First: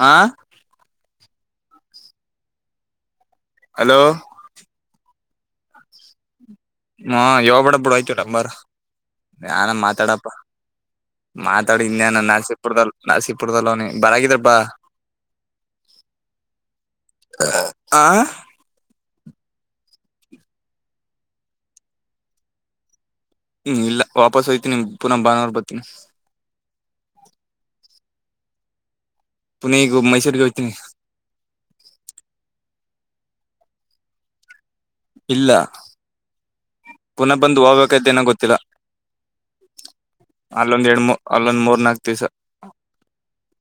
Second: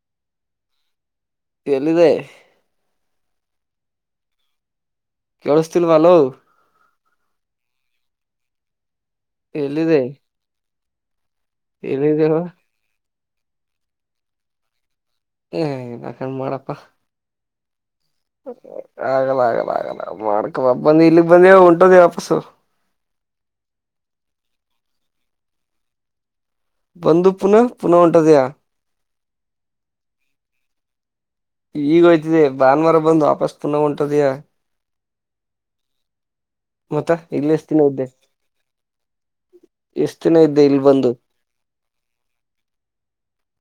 ಆ ಎಲ್ಲಿದೆ ಹಲೋ ಕೇಳಸ್ ತಿ ಭಲ ಹ್ಮ ಯಾವ ಬಡ ಬಿುಡ ಆಯ್ತುಂಬರ್ ನಾನ ಎಲ್ಲಿದೆ ಮಾತಾಡಪ್ಪ ಮಾತಾಡಿ ಇನ್ಯಾನ ಎಲ್ಲಿದೆವ ನರಸೀಪುರ್ದಲ್ ನಾಸಸೀಪುರ್ದಲ್ಲ ಅವನಿ ಬರಗಿದ್ರಬಾ ಹ ಏನಕಂಡ್ ಮಾಡಪ್ಪಾ ಆ ಆಗಲ್ಲ ಆಗಲ್ಲ ಆಗಲ್ಲ ಮಾಡ್ಕೊ ಬ ಬಂದ ಇಲ್ಲಿಗ್ ಬಂದ ಉಂಟೋದ ವಾಪಸ್ಸು ಹ್ಮ್ ಇಲ್ಲ ವಾಪಾಸ್ ಹೋಯ್ತಿನಿ, ಪುನ ಭಾನುವಾರ್ ಬರ್ತೀನಿ. ಬಂದು ಪುನಃ ಪುನಃ ಹೊಂಟೊದೆಯಾ ಪುನ ಈಗ ಮೈಸೂರ್ಗೆ ಹೋಯ್ತಿನಿ ಈಗ್ ಹೊಯ್ತಿದಿ ಭಾನ್ವಾರ ಬಂದ್ ವಾಪಾಸ್ ಹೊಂಟೊದಿಯಾ ಇಲ್ಲ, ಮತ್ತ ಪುನಃ ಇಲ್ಲಿ ಬಂದ್ ಎಷ್ಟ್ ದಿನ ಇದ್ದೆ ಹೋಗ್ಬೇಕೈತೆನೋ ಗೊತ್ತಿಲ್ಲ ಎಷ್ಟ್ ದಿನ ಇದ್ದೆ ಇಲ್ಲಿ ಅಲ್ಲೊಂದ್ ಬಂದು ಎಡ್ಮು, ಅಲ್ಲೊಂದ್ ಮೂರ್ ನಾಕ್ ದಿವ್ಸ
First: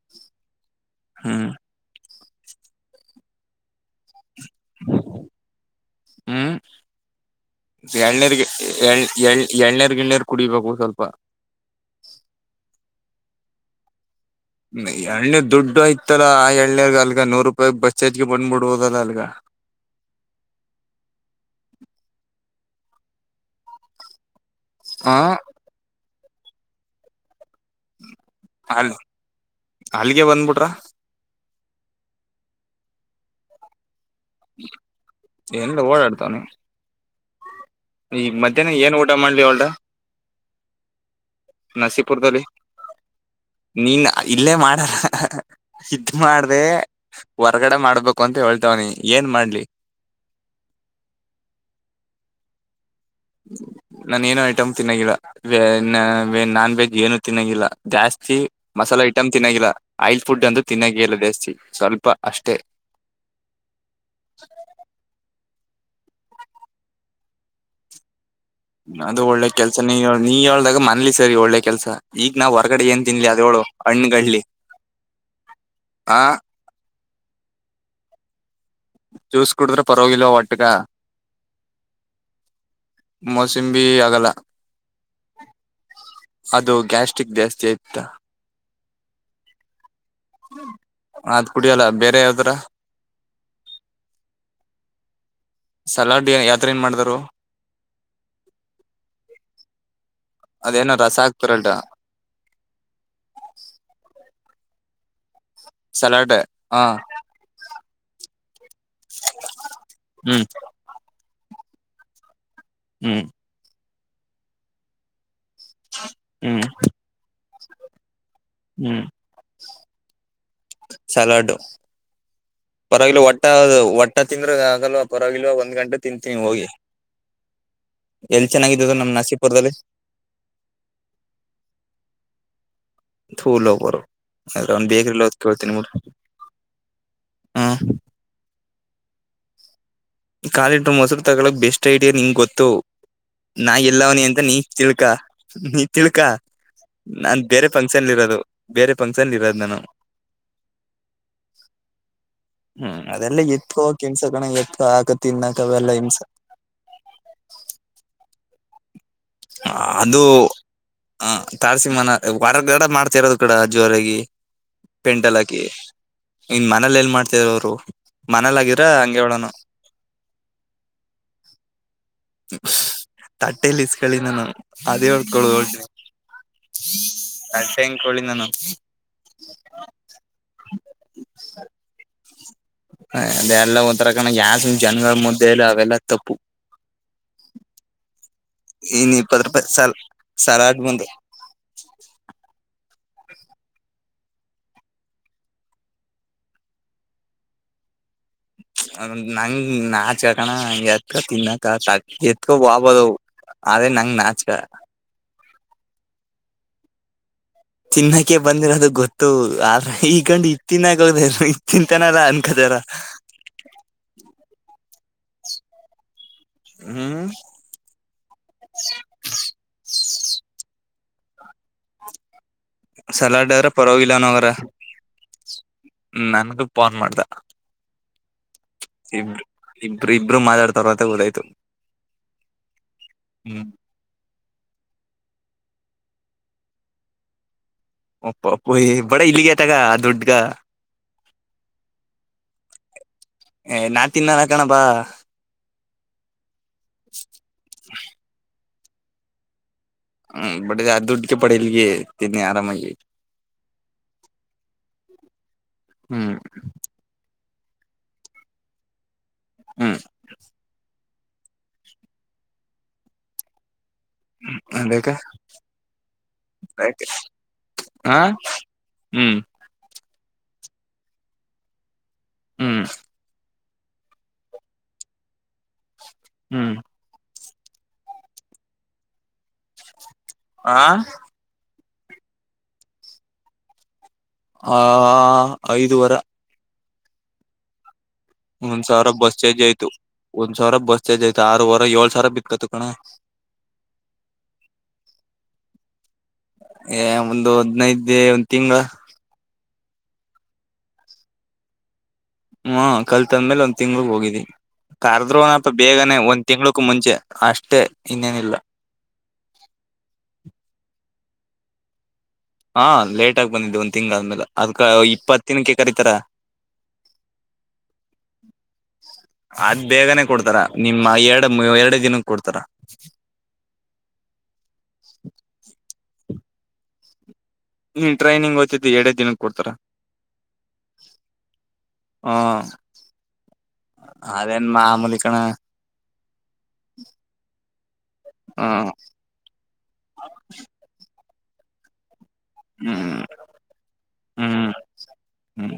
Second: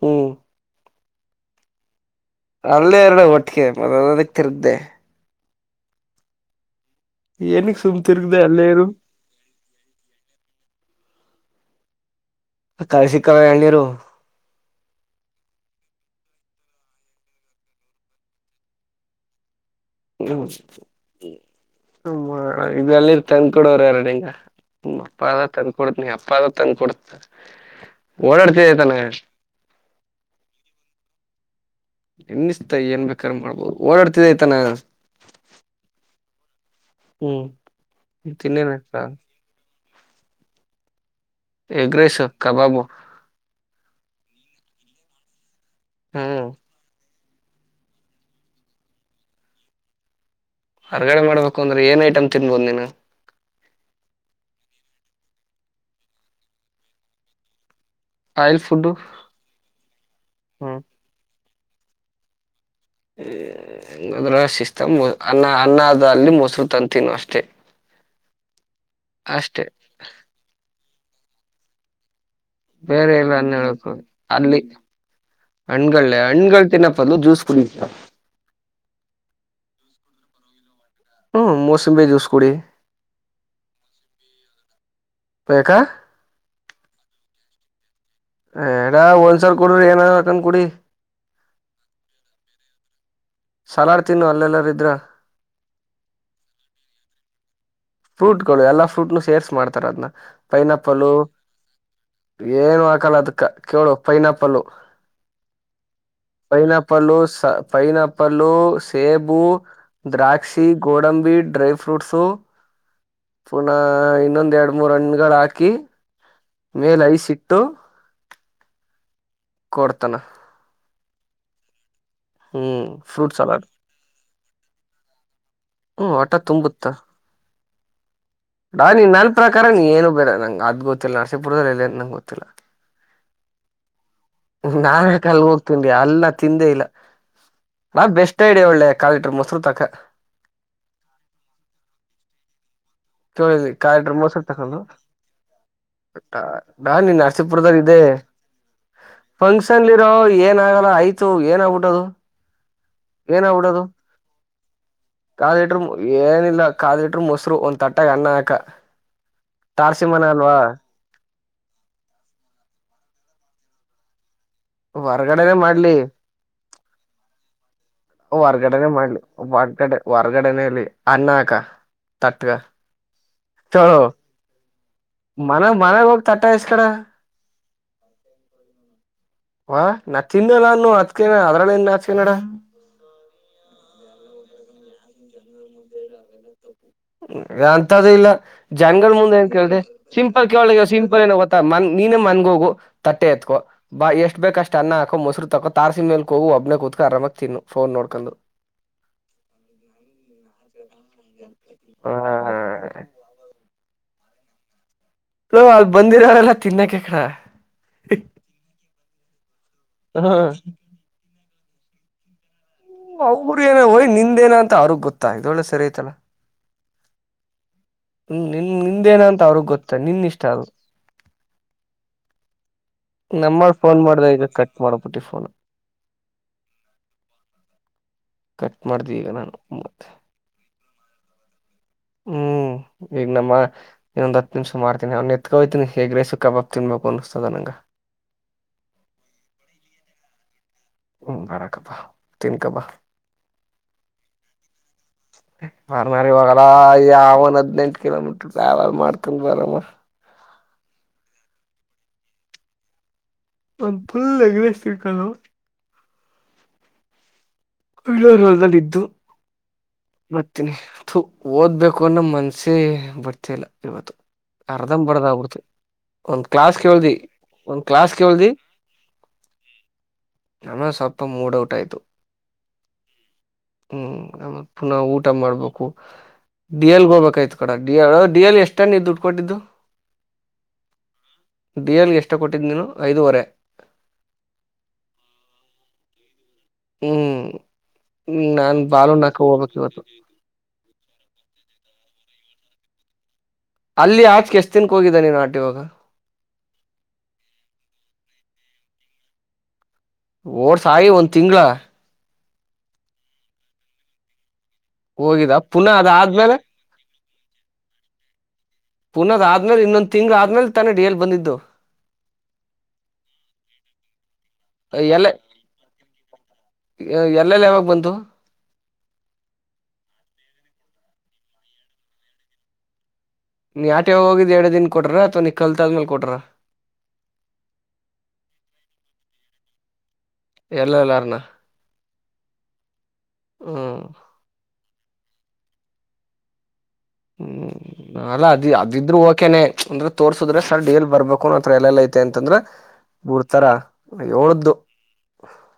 ಹು ಹ್ಮ್ ಅಲ್ಲೇ ಎರ್ಡು ಒಟ್ಗೆ ಮದದಕ್ ತಿರ್ಗ್ದೆ ಹ್ಮ್ ಏನಕ್ ಸುಮ್ ತಿರ್ಗ್ದೆ ಎಳ್ನೀರ್ಗೆ, ಅಲ್ಲೇ ಇರು ಎಳ್ ಎಳ್ ಎಳ್ನಿರ್ ಗಿಳ್ನಿರ್ ಕುಡಿಬೇಕು ಸ್ವಲ್ಪ ಕಾಯ್ ಸಿಕ್ಕವ್ವ ಎಳ್ನೀರು ಎಳ್ನೀರ್ ದುಡ್ ಓಯ್ತದ, ಆ ಎಳ್ನೀರ್ಗ್ ಅಲ್ಗ ನೂರು ರೂಪಾಯಿ ಬಸ್ ಚಾರ್ಜ್ಗೆ ಬಂದ್ಬಿಡ್ದಲ್ಲ ಅಲ್ಗ ಹ್ಮ್ ಇದಲ್ಲಿರ್ ತಂದ್ ಕೊಡೋರ್ ಯಾರ್ ಅಲ್ಲಿಂದ ಹ ಅಪ್ಪ ಅದ ತಂದ್ ಕೊಡ್ತಿನೀ, ಅಪ್ಪ ಅದ ತಂದ್ ಕೊಡ್ತ್ ಓಡಾಡ್ತಿಯ ಅಲ್ ತನೇ ಅಲ್ಲಿಗೆ ಬಂದ್ಬಿಟ್ರ ನಿನ್ನಿಸ್ಟ ಏನ್ ಬೇಕಾದ್ರು ಮಾಡ್ಬೋದು, ಓಡಾಡ್ತ ಏನ್ ಇಲ್ಲ ಓಡಾಡ್ತವ್ನಿ ಹ್ಮ್ ಈಗ್ ತಿನ್ನೇನ ಮಧ್ಯಾಹ್ನ ಏನ್ ಊಟ ಮಾಡ್ಲಿ ಅವ್ಲ್ಡ ಎಗ್ ರೈಸ್ ನಸೀಪುರ್ದಲ್ಲಿ ಕಬಾಬು ನೀನ ಇಲ್ಲೇ ಮಾಡ, ಆ ಆ ಇತ್ ಹ್ಮ್ ಮಾಡ್ದೆ ಹೊರ್ಗಡೆ ಮಾಡ್ಬೇಕು ಅಂತ ಹೇಳ್ತವ್ನಿ, ಏನ್ ಮಾಡ್ಲಿ ಹೊರ್ಗಡೆ ಮಾಡ್ಬೇಕು ಅಂದ್ರೆ ಏನ್ ಐಟಮ್ ತಿನ್ಬೋದ್ ನೀನು ನಾನ ಏನು ಐಟಮ್ ತಿನ್ನನ್ಗಿಲ್ಲ, ವೆ ನಾ ನಾನ್ ವೆಜ್ ಏನು ತಿನ್ನನ್ಗಿಲ್ಲ ಜಾಸ್ತಿ ಆಯಿಲ್ ಫುಡ್ ಮಸಾಲೆ ಐಟಮ್ ತಿನ್ನನ್ಗಿಲ್ಲ, ಆಯಿಲ್ ಫುಡ್ ಅಂತೂ ಹ್ಮ್ ತಿನ್ನನ್ಗೆ ಇಲ್ಲ ಜಾಸ್ತಿ, ಸ್ವಲ್ಪ ಅಷ್ಟೇ ಹ್ಮ ಅದ್ರ ಸಿಸ್ಟಮ್ ಅನ್ನ ಅನ್ನದ ಅಲ್ಲಿ ಮೊಸ್ರು ತಂದ್ ತಿನ್ನು ಅಷ್ಟೆ ಅದು ಒಳ್ಳೆ ಕೆಲ್ಸ ನೀ ಹೇಳ್, ನೀ ಹೇಳ್ದಾಗ ಮನ್ಲಿ ಸೆರಿ ಒಳ್ಳೆ ಕೆಲ್ಸ ಈಗ ನಾವ್ ಹೊರಗಡೆ ಏನ್ ಬೇರೆ ತಿನ್ಲಿ ಎಲ್ಲ ಅನ್ನ ಅದೇಳು ಹೇಳ್ತದೆ, ಹಣ್ಣುಗಳ್ಲಿ ಅಲ್ಲಿ ಹಣ್ಗಳೆ ಆ ಹಣ್ಗಳ್ ತಿನ್ನ ಬದ್ಲು ಜ್ಯೂಸ್ ಕುಡಿ ಜ್ಯೂಸ್ ಕುಡ್ದ್ರ ಪರ್ವಾಗಿಲ್ಲ ಹೊಟ್ಟಿಕ ಹ್ಮ್ ಮೂಸಂಬಿ ಜೂಸ್ ಕುಡಿ ಮೋಸಂಬಿ ಆಗಲ್ಲ ಬೇಕ ಅದು ಗ್ಯಾಸ್ಟ್ರಿಕ್ ಜಾಸ್ತಿ ಆಯ್ತದ ಎಡ ಒಂದ್ಸಲ ಕುಡ್ರಿ ಏನಾರ ಹಾಕೊಂಡ್ ಕುಡಿ ಅದ್ ಕುಡಿಯಲ್ಲ ಬೇರೆ ಯಾವ್ದರ ಸಲಾಡ್ ತಿನ್ನು ಅಲ್ಲೆಲ್ಲಾದ್ರೂ ಇದ್ರ ಸಲಾಡ್ ಏನ್ ಯಾವ್ದ್ರಿಂದ ಮಾಡ್ದಾರು ಫ್ರೂಟ್ಗಳು ಅದೇನೋ ಪೈನಾಪಲ್ಲು, ರಸ ಹಾಕ್ತಾರಲ್ರ ಏನು ಹಾಕಲ್ಲ ಅದಕ್ಕ ಕೇಳು ಪೈನಾಪಲ್ಲು ಸಲಾಡ್ ಹ ಪೈನಾಪಲ್ಲು ಸ ಪೈನಾಪಲ್ಲು ಸ್ ಸೇಬು, ಹ್ಮ್ ದ್ರಾಕ್ಷಿ, ಗೋಡಂಬಿ, ಡ್ರೈ ಫ್ರೂಟ್ಸು ಹ್ಮ್ ಪುನಃ ಇನ್ನೊಂದ್ ಎರಡ್ ಮೂರ್ ಹಣ್ಗಳ್ ಹಾಕಿ ಹ್ಮ್ ಮೇಲ್ ಐಸಿಟ್ಟು ಹ್ಮ್ ಕೊಡ್ತನ ಸಲಾಡ್ಡು ಪರ್ವಾಗಿಲ್ ಫ್ರೂಟ್ ಒಟ್ಟ ಸಲಾಡ್ ಒಟ್ಟ ತಿಂದ್ರ ಆಗಲ್ವ, ಪರ್ವಾಗಿಲ್ವ ಒಂದ್ ಗಂಟೆ ಹ್ಮ್ ಹೊಟ್ಟ ತಿಂತೀನಿ ಹೋಗಿ ಎಲ್ ಚೆನ್ನಾಗಿದ್ದದ ಡಾನಿ ನಮ್ ನನ್ ಪ್ರಕಾರ ನಸೀಪುರದಲ್ಲಿ ನೀ ಏನು ಬೇಡ ನಂಗ್ ಅದ್ ಗೊತ್ತಿಲ್ಲ ನರ್ಸಿಪುರ್ದಗ್ ಎಲ್ಲಿ ಅಂತ್ ನಂಗ ಗೊತ್ತಿಲ್ಲ ತೂ ಲೋಪರು ನಾ ಯಾಕ್ ಅಲ್ಲಿಗ್ ಹೋಗ್ ತಿನ್ಲಿ, ಅಲ್ ನಾ ತಿಂದೇ ಇಲ್ಲ, ಹ್ಮ್ ಬಾ ಬೆಸ್ಟ್ ಒಳ್ಳೆ ಕಾಲಿಟರ್ ಮೊಸರುತಾ ಈ ಕಾಲೇಡ್ ಮೊಸರು ತಗೊಳಕ್ ಬೆಸ್ಟ್ ಐಡಿಯಾ ನಿಂಗ್ ಗೊತ್ತು ಕೇಳ ನಾ ಕಾಲ್ ಲೀಟರ್ ಎಲ್ಲವನಿ ಅಂತ ಮೊಸರು ನೀ ತಕೊಂಡು ತಿಳ್ಕ ನೀ ತಿಳ್ಕ ನಾನ್ ಬೇರೆ ಪಂಕ್ ಅದೇ ಫಂಕ್ಷನ್ಲಿ ಇರೋ ಏನ ಆಾಗಲ್ಲ ಆಯ್ತು ಏನ ಆಗ್ಬಿಟ್ಟದು ಹ್ಮ್ ಅದೆಲ್ಲ ಎತ್ಕೋ ಕೆನ್ಸ ಕಣ ಎತ್ ಕಾದ್ಲಿಟರು ಏನಿಲ್ಲ ಕಾದ್ಲಿಟ್ರು ಮೊಸರು ಒಂದ್ ತಟ್ಟಗ ಅನ್ನ ಹಾಕ ತಾರ್ಸಿಮನ ಅದು ಅಲ್ವಾ ಹ ತಾರ್ಸಿಂಗ ಮನ ಹೊರಗಡೆ ಮಾಡ್ತಿರೋದು ಕೂಡ ಜೋರಾಗಿ ಪೆಂಟಲ್ ಹೊರಗಡೆನೆೇ ಹಾಕಿ ಮಾಡ್ಲಿ ಇನ್ ಮನೇಲಿ ಎಲ್ ಮಾಡ್ತರ ಅವರು ಮನೇಲಾಗಿದ್ರ ಹೊರ್ಗಡೆನೆ ಹಂಗೆ ಮಾಡ್ಲಿ ಹೇಳೋನು ಹೊರ್ಗಡೆ ಹೊರ್ಗಡನೆೆಯಲ್ಲಿ ಅಣನ್ನ ಅಕ ತಟ್ಗ ತಟ್ಟೆೆಯಲ್ಲಿ ಚಲೋ ಇಸ್ಕಳಿ ನಾನು ಅದೇ ಹೊಡ್ಕೊಳ್ಳುದು ಒ ತಟ್ಟಾಸ್ ಕಡ ಕಲ್ಸ ಹೆಂ ಕಳಿ ನಾನು ಹಾ ನಾ ತಿನ್ನಲ್ಲ ನಾನು ಹಚ್ಕನ ಅದ್ರಲ್ಲ ಇನ್ ಹಚ್ಕನಡ ಹ ಅದೆ ಎಲ್ಲ ಒಥರ ಕಣ ಯಾಸ್ ಜನಗಳ ಮುದ್ದೆಲ್ಲ ಅವೆಲ್ಲ ತಪ್ಪು ಅಂತದ ಇಲ್ಲ ಜನ್ಗಳ ಇನ್ ಮುಂದೆ ಇಪ್ಪತ್ ಏನ್ ರೂಪಾಯಿ ಕೇಳ್ರೆ ಸಾಲ್ ಸಿಂಪಲ್ ಸಲಾಡ್ ಕೇಳ ಬಂದು ಸಿಂಪಲ್ ಏ ಗೊತ್ತಾ ಮನ್ ನೀನೇ ಮನ್ಗ ಹೋಗು ತಟ್ಟೆ ಎತ್ಕೊ ಬಾ ಎಷ್ಟ ಬೇಕಷ್ಟ ಅನ್ನ ಹಾಕೋ ಮೊರುಾಕೋ ತಾರಸಿ ಮೇಲ್ ಹೋಗಿ ಒಬ್ನೇ ಕುೂಕ ಆರಾಮಾಗಿ ತಿನ್ನು ಫೋನ್ ನೋ ಕೊಡ್ಕೊಂಡು ನಂಂಗ್ ನಾಚಕಣ ಹಂಗಗೆ ಅತ್ ತಿನ್ನ ಹ ಎತ್ಕೋ ಬಬದು ಅದೇ ನಂಗ ನಾಚಕ ಹ ಅಲ್ಲಿ ಬಂದಿರವರೆಲ್ಲ ತಿನ್ನಕಕಡ ತಿನ್ನಕ್ಕೆೆ ಬಂದಿರೋದು ಗೊತ್ತು ಆದ್ರ ಈ ಹ ಕಂಡ್ ಇ ತಿನ್ನಾಕದ ಚಿಂತನಾರ ಅನ್ಕದಾರ ಅವ್ರರು ಏನ ಹೋಯ್ ನಿಂದೇನ ಅಂತ ಅವ್ರಗ್ ಗೊತ್ತಾ ಇದ ಒಳ್ಳೆ ಸರಿ ಯ್ತಲ್ಲಾ ಹ್ಮ್ ಹ ನಿನ್ ನಿಂದೇನ ಅಂತ ಅವ್ರಗ್ ಗೊತ್ತ ನಿನ್ ಇಷ್ಟ ಅಲ್ ಸಲಾಡ್ ನಮ್ಮ ಆದ್ರ ಫೋನ್ ಪರವಾಗಿಲ್ಲ ಮಾಡ್ದ ನ ಅವರ ಈಗ ಕಟ್ ಮಾಡ್ಬಿಟ್ಟಿ ಫೋನ್ ನನ್ಗು ಫೋನ್ ಮಾಡ್ದ ಕಟ್ ಮಾಡ್ದಿ ಈಗ ಇಬ್ರು ನಾನು ಇಬ್ರು ಇಬ್ರು ಮಾತಾಡ್ತಾರ ಅಂತ ಓದಾಯ್ತು ಹ್ಮ್ ಈಗ ನಮ್ಮ ಹ್ಮ್ ಇನ್ನೊಂದ್ ಹತ್ತು ನಿಮಿಷ ಮಾಡ್ತೀನಿ ಅವ ಕತ್ಕೋತನಿ ಹೇಗೇ ಸುಕ್ಕ ಬಾಪ್ ತಿನ್ಬೇಕು ಅನ್ಸತದ ನನಂಗ ಅಪ್ಪ ಅಪ್ಪುಯ ಬಡ ಇಲ್ಲಿಗ ತಗ ದುಡ್ಗ ಹ್ಮ ಬಾರ ಕಪ್ಪ ತನ್ ಕಪ ನಾ ತಿನ್ನಲ್ಲ ಕಣ ಬಾ ಮಾರ ಮಾರ ಒಲ ಯಾವನ್ ಹದಿನಂಟು ಕಿಲೋಮೀಟರ್ ಯಾವ ಮಾಡ್ತ ಬರಮ್ಮ ಹ್ಮ್ ಬಡ ದುಡ್ಕ ಪಡಲಿಗೆ ತಿನ್ನಿ ಆರಾಮಾಗಿ ಒಂದು ಫುಲ್ ಎಗ್ರಸ್ ಸಿರ್ಕವು ಹ್ಮ್ ಇಳೂಲ್ದಲ್ಲಿ ಇದಿದ್ದು ಹ್ಮ್ ಮರ್ತೀನಿ ಓದ್ಬೇಕು ಅನ್ನೋ ಮನ್ಸಿ ಬರ್ತಿಲ್ಲ ಇವತ್ತು ಅರ್ಧಮ ಅದಕ್ಕ ಬರ್ದ ಆಗ್ಬಿಡ್ತ ಒಂದ್ ಕ್ಲಾಸ್ ಕೇಳ್ದಿ ಒಂದ್ ಕ್ಲಾಸ್ ಹ ಕೇಳ್ದಿ ಹ್ಮ್ ನಮ್ಮ ಸ್ವಲ್ಪ ಮೂಡ್ ಔಟ್ ಆಯ್ತು ಹ್ಮ್ ಹ್ಮ್ ಆತ್ ಪುನಃ ಊಟ ಮಾಡ್ಬೇಕು ಹ್ಮ್ ಡ ಎಲ್ಗೆ ಹೋಗ್ಬೇಕಾಯ್ತು ಕಡ ಡಿ ಎ ಡಿ ಎಲ್ ಎಷ್ಟಣ ದುಡ್ಡು ಕೊಟ್ಟಿದ್ದು ಆ ಡಿ ಎನ್ಗೆ ಎಷ್ಟು ಕೊಟ್ಟಿದ್ದ ನೀನು ಐದುವರೆ ಹ ಐದುವರ ಹ್ಮ್ ನಾನ್ ಒಂದ್ ಸಾವಿರ ಬಸ್ ಬಾಲುನಾಕ ಚಾರ್ಜ್ ಹೋಗ್ಬೇಕಕ್ ಆಯ್ತು ಇವತ್ತು ಒಂದ್ ಸಾವಿರ ಬಸ್ ಚಾರ್ಜ್ ಆಯ್ತು ಆರೂವರೆ ಏಳ್ ಸಾವಿರ ಕತ್ಕಣ ಅಲ್ಲಿ ಆಚಕೆ ಎಷ್ಟ್ ದಿನಕ ಹೋಗಿದ್ದ ನೀನ್ ನಟ ಇವಾಗ ಏ ಒಂದು ಹದ್ನೈದು ಒಂದ್ ತಿಂಗಳ ಓಡ್ಸಾಯಿ ಒಂದ್ ತಿಂಗಗಳ ಹ್ಮ ಕಲ್ತಂದ್ಮೇಲೆ ಒಂದ್ ತಿಂಗ್ಳಗ್ ಹೋಗಿದಿವಿ ಹೋಗಿದ ಕಾರದ್ರುನಪ ಪುನಃ ಬೇಗನೆ ಒಂದ್ ಅದಾದ್ಮೇಲೆ ತಿಂಗ್ಳಕ್ ಮುಂಚೆ ಅಷ್ಟೇ ಇನ್ನೇನಿಲ್ಲ ಪುನಃ ಆದ್ಮೇಲೆ ಇನ್ನೊಂದ್ ತಿಂಗ್ಳ ಆದ್ಮೇಲೆ ತಾನಡಿಿಯಲ್ಲಿ ಬಂದಿದ್ದು ಹಾ ಲೇಟ್ ಆಗ ಬಂದಿದ್ದೆ ಒಂದ್ ತಿಂಗ್ ಆದ್ಮೇಲೆ ಅದ್ಕ ಎಲ್ಲ ಇಪ್ಪತ್ತ ದಿನಕ್ಕೆ ಕರೀತಾರ ಎಲ್ ಎಲ್ ಯಾವಾಗ ಬಂತು ಅದ್ ಬೇಗನೆ ಕೊಡ್ತಾರ ನಿಮ್ಮ ಎರಡು ಎರಡು ದಿನಕ್ಕೆ ಕೊಡ್ತಾರ ನೀ ಆಟೆ ಹೋಗಿದ್ದ್ ಎರಡು ದಿನ ಕೊಟ್ರ ಅಥ್ವಾ ನೀ ಕಲ್ತಾದ್ಮೇಲ್ ಕೊಟ್ರ ನೀ ಟ್ರೈನಿಂಗ್ ಓ್ತದ್ದು ಎರಡೇ ದಿನಕ್ಕೆ ಕೊಡ್ತಾರಾ ಎಲ್ಲ ಎಲ್ಲಾರಣ ಹ ಅದೇನ್ ಮಾಮೂಲಿಕಣ ಹ್ಮ್ ನಲ್ಲ ಅದ ಅದಿದ್ರು ಓಕೆನೆ ಅಂದ್ರೆ ತೋರ್ಸುದ್ರೆ ಸರ್ ಡಿಎಲ್ ಬರ್ಬೇಕು ಹಾಕೋೊಂಡ ಹತ್ರ ಎಲ್ಲೆಲ್ಲ ಐತೆ ಅಂತಂದ್ರ ಹ್ಮ್ ಬಿಡ್ತಾರಾ ಹ್ಮ್ ಏಳ್ದು ಹ್ಮ್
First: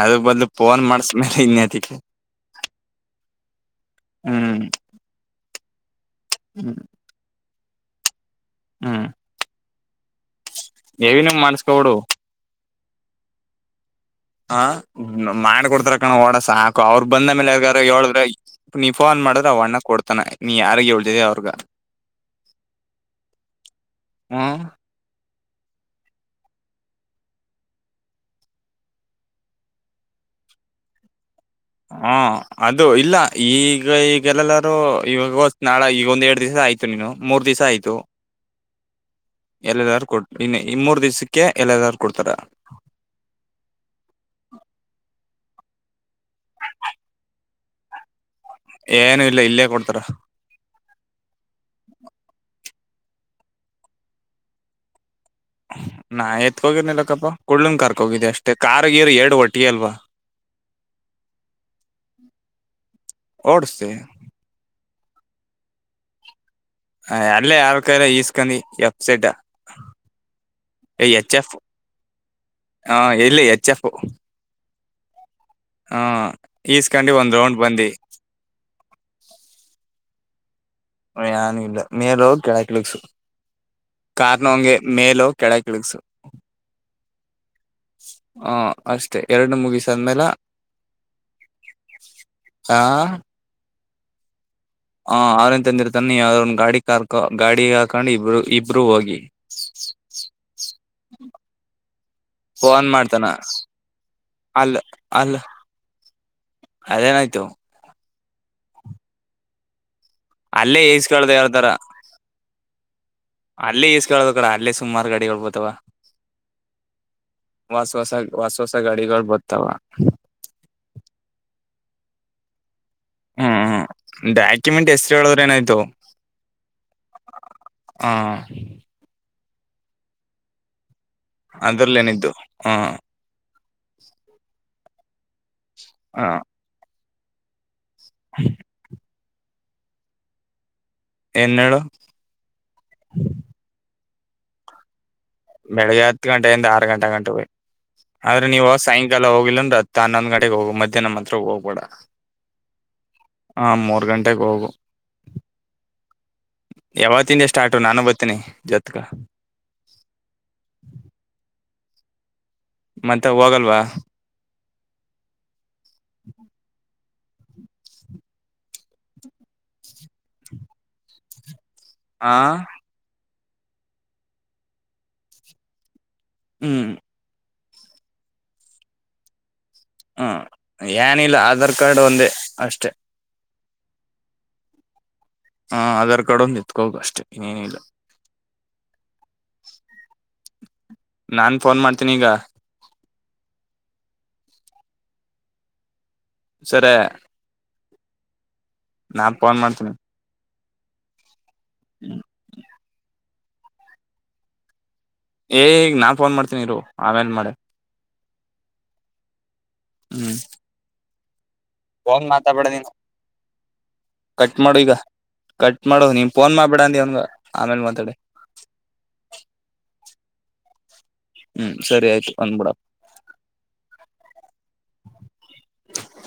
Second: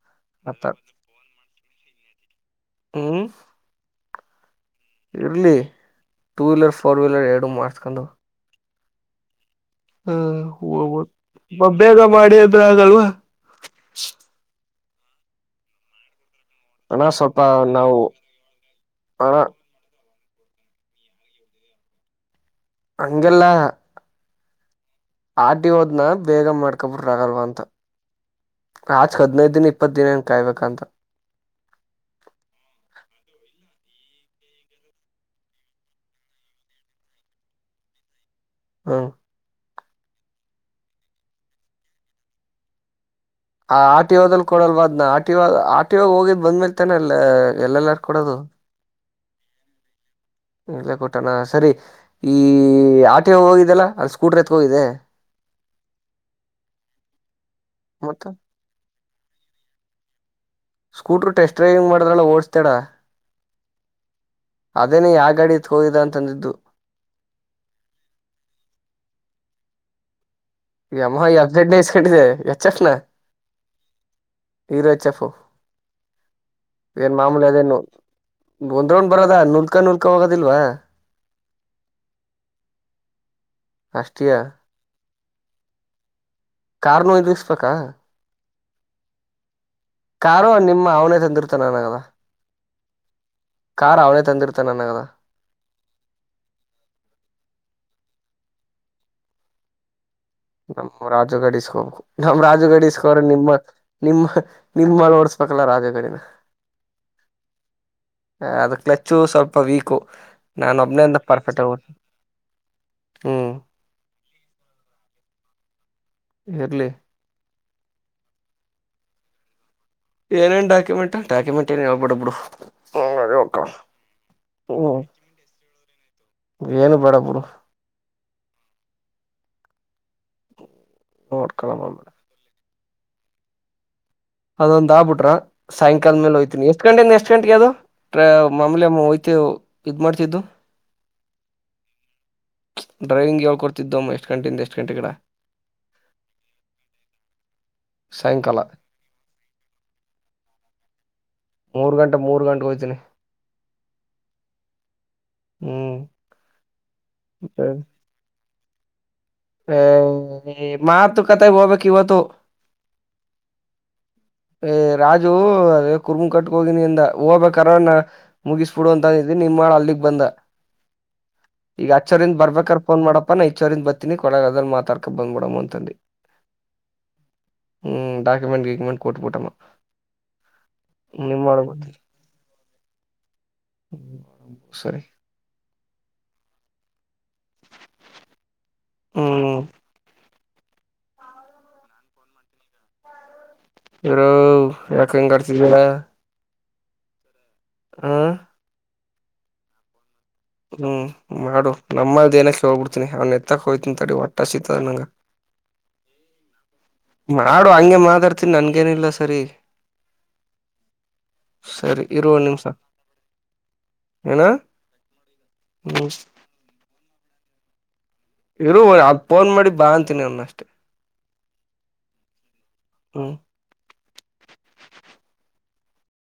ಅದ ಬದಲು ಫೋನ್ ಮಾಡಸ್ಮೇಲೆ ಇನ್ಯತಿಕ್ಕೆ ಹ್ಮ್ ಹ್ಮ್ ಇರ್ಲಿ ಟೂ ವೀಲರ್ ಹ್ಮ್ ಫೋರ್ ವೀಲರ್ ಎರಡು ಮಾಡಾರ್ಸ್ಕೊಂಡು ಹ್ಮ್ ಹೂ ಹೆವಿ ನೂ ಹ್ಮ ಮಾಡ್ಕೋಬಿಡ್ ಬೇಗ ಮಾಡಿ ಅಂದ್ರೆ ಆಗಲ್ವಾ ಹಾ ಮಾಡಿ ಕೊಡ್ತಾರ ಕಣ ಓಡ ಸಾಕು ಅಣ ಅವ್ರರು ಬಂದ ಸ್ವಲ್ಪ ಮೇಲೆ ಯಾರ ನಾವು ಹೇಳ್ರ ನೀವು ಫೋನ್ ಅಣ ಮಾಡಿದ್ರೆ ಅವ ಅಣ್ಣ ಕೊಡ್ತ ತಾನ ನೀ ಯಾರಿಗೆ ಹಳ್ತಿದೆ ಅವ್ರಗ ಅಂಗಲ್ಲ ಹ್ಮ್ ಆರ್ ಟಿ ಓದ್ನ ಬೇಗ ಮಾಡ್ಕೊಬಿಟ್ರಗಲ್ವಾ ಅಂತ ಆಚ್ಕ್ ಹದ್ಿನೈದು ದಿನ ಇಪ್ಪತ್ತು ದಿನಏನ ಕಾಯ್ಬೇಕಂತ ಹ ಅದು ಇಲ್ಲ ಈಗ ಈಗಲ್ಲಲ್ಲಾರೂ ಈವಾಗ ನಾಳೆ ಈಗ ಒಂದ್ ಎರಡ್ ದಿವಸ ಆಯ್ತು ನೀನು ಮೂರ್ ದಿವ್ ಆಯ್ತು ಹಾ ಎಲ್ಲದಾರು ಕೊ ಇನ್ನು ಇ ಮೂರ್ ದಿವ್ಸಕ್ಕೆ ಎಲ್ ಎಲ್ ಆದರೂ ಕೊಡ್ತಾರ ಆ ಆಟಿಯೋಲ್ ಕೊಡಲ್ವಾದ್ನ ಆಟಿಯೋ ಆಟಿಯೋ ಹೋಗಿದ್ ಬಂದ್್ಮೇಲ್ತೇನೆಲ್ಲ ಎಲ್ಲೆಲ್ಲಾರ್ ಕೊಡೋದು ಏನು ಇಲ್ಲ ಇಲ್ಲೇ ಕೊಡ್ತಾರ ಇಲ್ಲ ಕೊಟ್ಟಣ ಸರಿ ಈ ಆರ್ ಟಿ ಓ ಹೋಗಿದ್ದಲ್ಲ ಅದು ಸ್ಕೂಟ್ರ ಎತ್ತಿಹೋಗಿದೆೆ ನಾ ಎತ್ ಹೋಗಿರ್ನಲಕ್ಕಪ್ಪ ಕುಲನ ಕರ್ಕೊಂಡು ಮತ್ತ ಹೋಗಿದ್ದಿ ಅಷ್ಟೇ ಕಾರಾರ್ ನೀರ್ ಎರಡು ಒಟ್ಟಿ ಅಲ್ವಾ ಸ್ಕೂಟರು ಟೆಸ್ಟ್ ಡ್ರೈವಿಂಗ್ ಮಾಡಿದ್ರಲ್ಲ ಓಡಸ್ತೇಡ ಓಡಸ್ತಿ ಅದೇನ ಯಾವ ಗಾಡಿ ಎತ್ತ್ ಹೋಗಿದ ಅಂತಂದಿದ್ದು ಹ ಅಲ್ಲೇ ಯಾರ್ ಕೈ ಈಸ್ಕೊಂಡಿ ಎಫ್ ಜಡ್ ಈ ಯಮ್ಮ ಈ ಎಫ್ ಜಡ್ ಇಸ್ಕೊಂಡಿದೆ ಎಚ್ಚಫ್ ನಾ ಹ ಎಲ್ಲಿ ಎಚ್ ಎಫ್ ಇರು ಹೆಚ್ ಎಫ್ ಹಾ ಈಸ್ಕಂಡು ಒಂದ್ ರೌಂಡ್ ಬಂದಿ ಒಂದ್್ರೋೊಂಡ್ ಬರೋದ ನುಲ್ಕಾ ನುಲ್ಕ ಹೋಗೋದಿಲ್ವಾ ಾನಲ್ಲ ಮೇಲ ಹೋಗಿ ಕೆಳಕಿಳಕ್ಸು ಅಷ್ಟೀಯ ಕಾರು ನಾ ಹಂಗೆ ಮೇಲ ಹೋಗಿ ಕೆಳಗಿಳಿಸೂ ಕಾರ್ ನು ಇಳಿಸಬೇಕಾ ಹ ಅಷ್ಟೇ ಎರಡಡು ಮುಗಿಸಿಸಿ ಕಾರಾರ್ು ನಿಮ್ಮ ಅವನೇ ತಂದಿರ್ತಾನನಗದ ಆ ಕಾರಾರ್ ಅವ್ನೇ ತಂದಿರ್ತ ಹ ಅವರನ್ ತಂದಿರ್ತಾನ ಒಂದ ಗಾಡಿ ಕಾರ್ ಗಾಡಿ ಕಂಡು ಇಬ್ರು ಇಬ್ರುೂ ಹೋಗಿ ನಮ್ಮ್ ರಾಜು ಡಿಸ್ಕೋಬೇಕು ನಮ್ಮ್ ರಾಜು ಫೋನ್ ಗಡಸ್ಕೋ್ರೆ ಮಾಡ್ತಾನ ನಿಮ್ಮ ನಿಮ್ಮ ಅಲ್ ನಿಮ್ಮ ಅಲ್ ನೋಡ್ಸ್ ಸಕಲ ರಾಜಾ ಕಡಿಿನ ಅದೇನಾಯ್ತು ಹ ಅದು ಕ್ಲಚ್ಚು ಸ್ವಲ್ಪ ವೀಕು ನಾನ್ ಅಲ್ಲೇ ಒಬ್ನೇ ಅಂದ ಈಸ್ಕಳ್ದ ಪರ್ಫೆಕ್ಟ್ ಯಾರತರ ಆಗ ಹ್ಮ್ ಅಲ್ಲೇ ಈಸ್ಕಳದ ಕಡ ಅಲ್ಲೇ ಸುಮಾರು ಗಾಡಿ ಹಳ್ಬೋತವ ಎರ್ಲಿ ವಾಸ ಹೊಸ ವಾಸ ಹೊಸ ಗಾಡಿಗಳು ಬತ್ತಾವ ಏನೇನ್ ಡಾಕುೆಂಟ್ ಡಾಕುೆಂಟ್ ಏನ್ೇಳ್ಬ ಬಿಡ ಬಿಡು ಅದೇ ಹ್ಮ್ ಹೋಗ್ಕಳ ಹ್ಮ ಡಾಕ್ಯುಮೆಂಟ್ ಹ್ಮ್ ಎಷ್ಟರು ಹೇಳದ್ರ ಏನಾಯ್ತು ಏನು ಬೇಡಬರು ಹ ನೋಡ್ಕೊಳಮ್ಮ ಅದ್ರಲ್ಲೇನಿದ್ದು ಹಾ ಅದೊಂದ ಆಗ್ಬ ಬಿಟ್ರ ಸಾಯಂಕಾಲ ಮೇಲೆ ಹ ಹೋ್ತಿನನ ಎಷ್ಟ ಗಂಟೆಯಿಂದ ಎಷ್ಟ್ ಗಂಟೆಗೆ ಅಾವದು ಟ್ರ ಮಾಮೂಲಿಮ್ಮ ಹಯ್ತ ಇದ್ ಮಾಡ್ತಿದ್ದು ಏನ್ ಹೇಳು ಡ್ರೈವಿಂಗ್ ಹೇಳ್ಕೊಡ್ತಿದ್ದಮ್ಮ ಎಷ್ಟ್ ಗಂಟೆಯಿಂದ ಎಷ್ಟ್ ಗಂಟೆ ಕಿಡ ಬೆಳಿಗ್ಗೆ ಹತ್ತು ಗಂಟೆಯಿಂದ ಆರು ಗಂಟೆ ಗಂಟೆ ಹ ಆದ್ರೆ ಸಾಯಂಕಾಲ ನೀವು ಸಾಯಂಕಾಲ ಹೋಗಿಿಲ್ಲಂದ ಹನ್ನೊಂದು ಗಟೆಗೆ ಹೋಗ ಮಧಹ್ನ್ ಹೋಗ್ಬೇಡ ಮೂರ್ ಗಂಟೆ ಮೂರ್ ಗಂಟೆಗೆ ಹೋಯ್ತೀನಿ ಹ ಮೂರ್ ಗಂಟೆೆಗೆ ಹೋಗು ಹ್ಮ್ ಯಾವ ತಿಿಂದ ಸ್ಟಾರ್ಟ್ ನಾನು ಬತೀಿನಿ ಜೊತ್ಕ ಹ ಮಾತ ಕಥ ಹೋಗ್ಬೇಕ ಇವತ್ತು ಮತ್ತೆ ಹೋಗಲ್ವಾ ಏ್ ರಾಜು ಅದೇ ಕುರ್ಮು ಕಟ್ ಹೋಗಿನಿ ಅಂದ ಹೋಗ್ಾರ ನ ಮುಗಿಸ್ಬಿಡು ಅಂತಂದಿದಿ ನಿಮ್ ಅಲ್ಲಿಗ್ ಬಂದ ಈಗ ಆ ಆಚ್ಚೋರಿಂದ ಬರ್ಬೇಕ್ರ ೋನ್ ಮಾಡಪ್ಪ ನಾ ಈಚ್ಚೋರಿಂದ ಬರ್ತಿನಿ ಕೊ ಒಳಗ ಅದ್ರ ಮಾತಾಡ್ಕ ಬಂದ್ಬಡಮ್ಮ ಅಂತಂದಂದು ಹ್ಮ್ ಹ್ಮ್ ಡಾಕುಮೆಂಟ್ ವಕುಮೆಂಟ್ ಕೊಟ್ಟುಬಟ್ಟೋಮ್ಮ ಹ್ಮ ಏನಿಲ್ಲ ಆಧಾರ್ ಕಾರ್ಡ್ ಒಂದೇ ಅಷ್ಟೆ ಹ ಸರಿ ಹ ಆಧಾರ್ ಕಾರ್ಡ್ ಒಂದ ನಿತ್ಕೋಗ ಅಷ್ಟೇ ಇನ್ನೇನಿಲ್ಲ ಹ್ಮ್ ನಾನ್ ಫೋನ್ ಮಾಡ್ತೀನಿ ಈಗ ಇೋ ಯಾಕಂಗ ಕತಿದ ಸರಿ ಆ ನಾನ್ ಫೋನ್ ಮಾಡ್ತೇನಿ ಹ್ಮ್ ಮಾಡು ನಮ್ಮಲ್ ಏನಕ್ಕೆ ಹೋಗ್ಬಿಡ್ತಿನಿ ಅವ್ ಎತ್ತಕ್ ಹಯ್ತನ್ ತಡಿ ಒಟ್ಟ ಸತದ ನಂಗ ಏ್ ಈಗ ನಾನ್ ಫೋನ್ ಮಾಡ್ತೀನಿ ಇರು ಆಮೇಲ್ ಮಾಡ ಮಾಡಾಡು ಹಂಗೆ ಮಾತಾಡ್ತನಿ ನನ್ಗೇನಿಲ್ಲ ಸರಿ ಹ್ಮ್ ಸರಿ ಫೋನ್ ಇರುವ ನಿಮ್ಷ ಮಾತಾಡ್ಬೇಡ ನೀನು ಕಟ್ ಮಾಡು ಈಗ ಕಟ್ ಮಾಡು ಹ್ಮ್ ನೀಮ ಫೋನ್ ಮಾಡ್ಬಿಡ ಅಂದ ಅವನ್ಗ ಆಮೇಲ್ ಮಾತಾಡಿ ಇರು ಅದ ಫೋನ್ ಮಾಡಿ ಬಾ ಅಂತೀನಿ ನಂದಷ್ಟೇ ಹ್ಮ್ ಸರಿ ಆಯ್ತು ಬಂದ್ಬಿಡ ಹ್ಮ್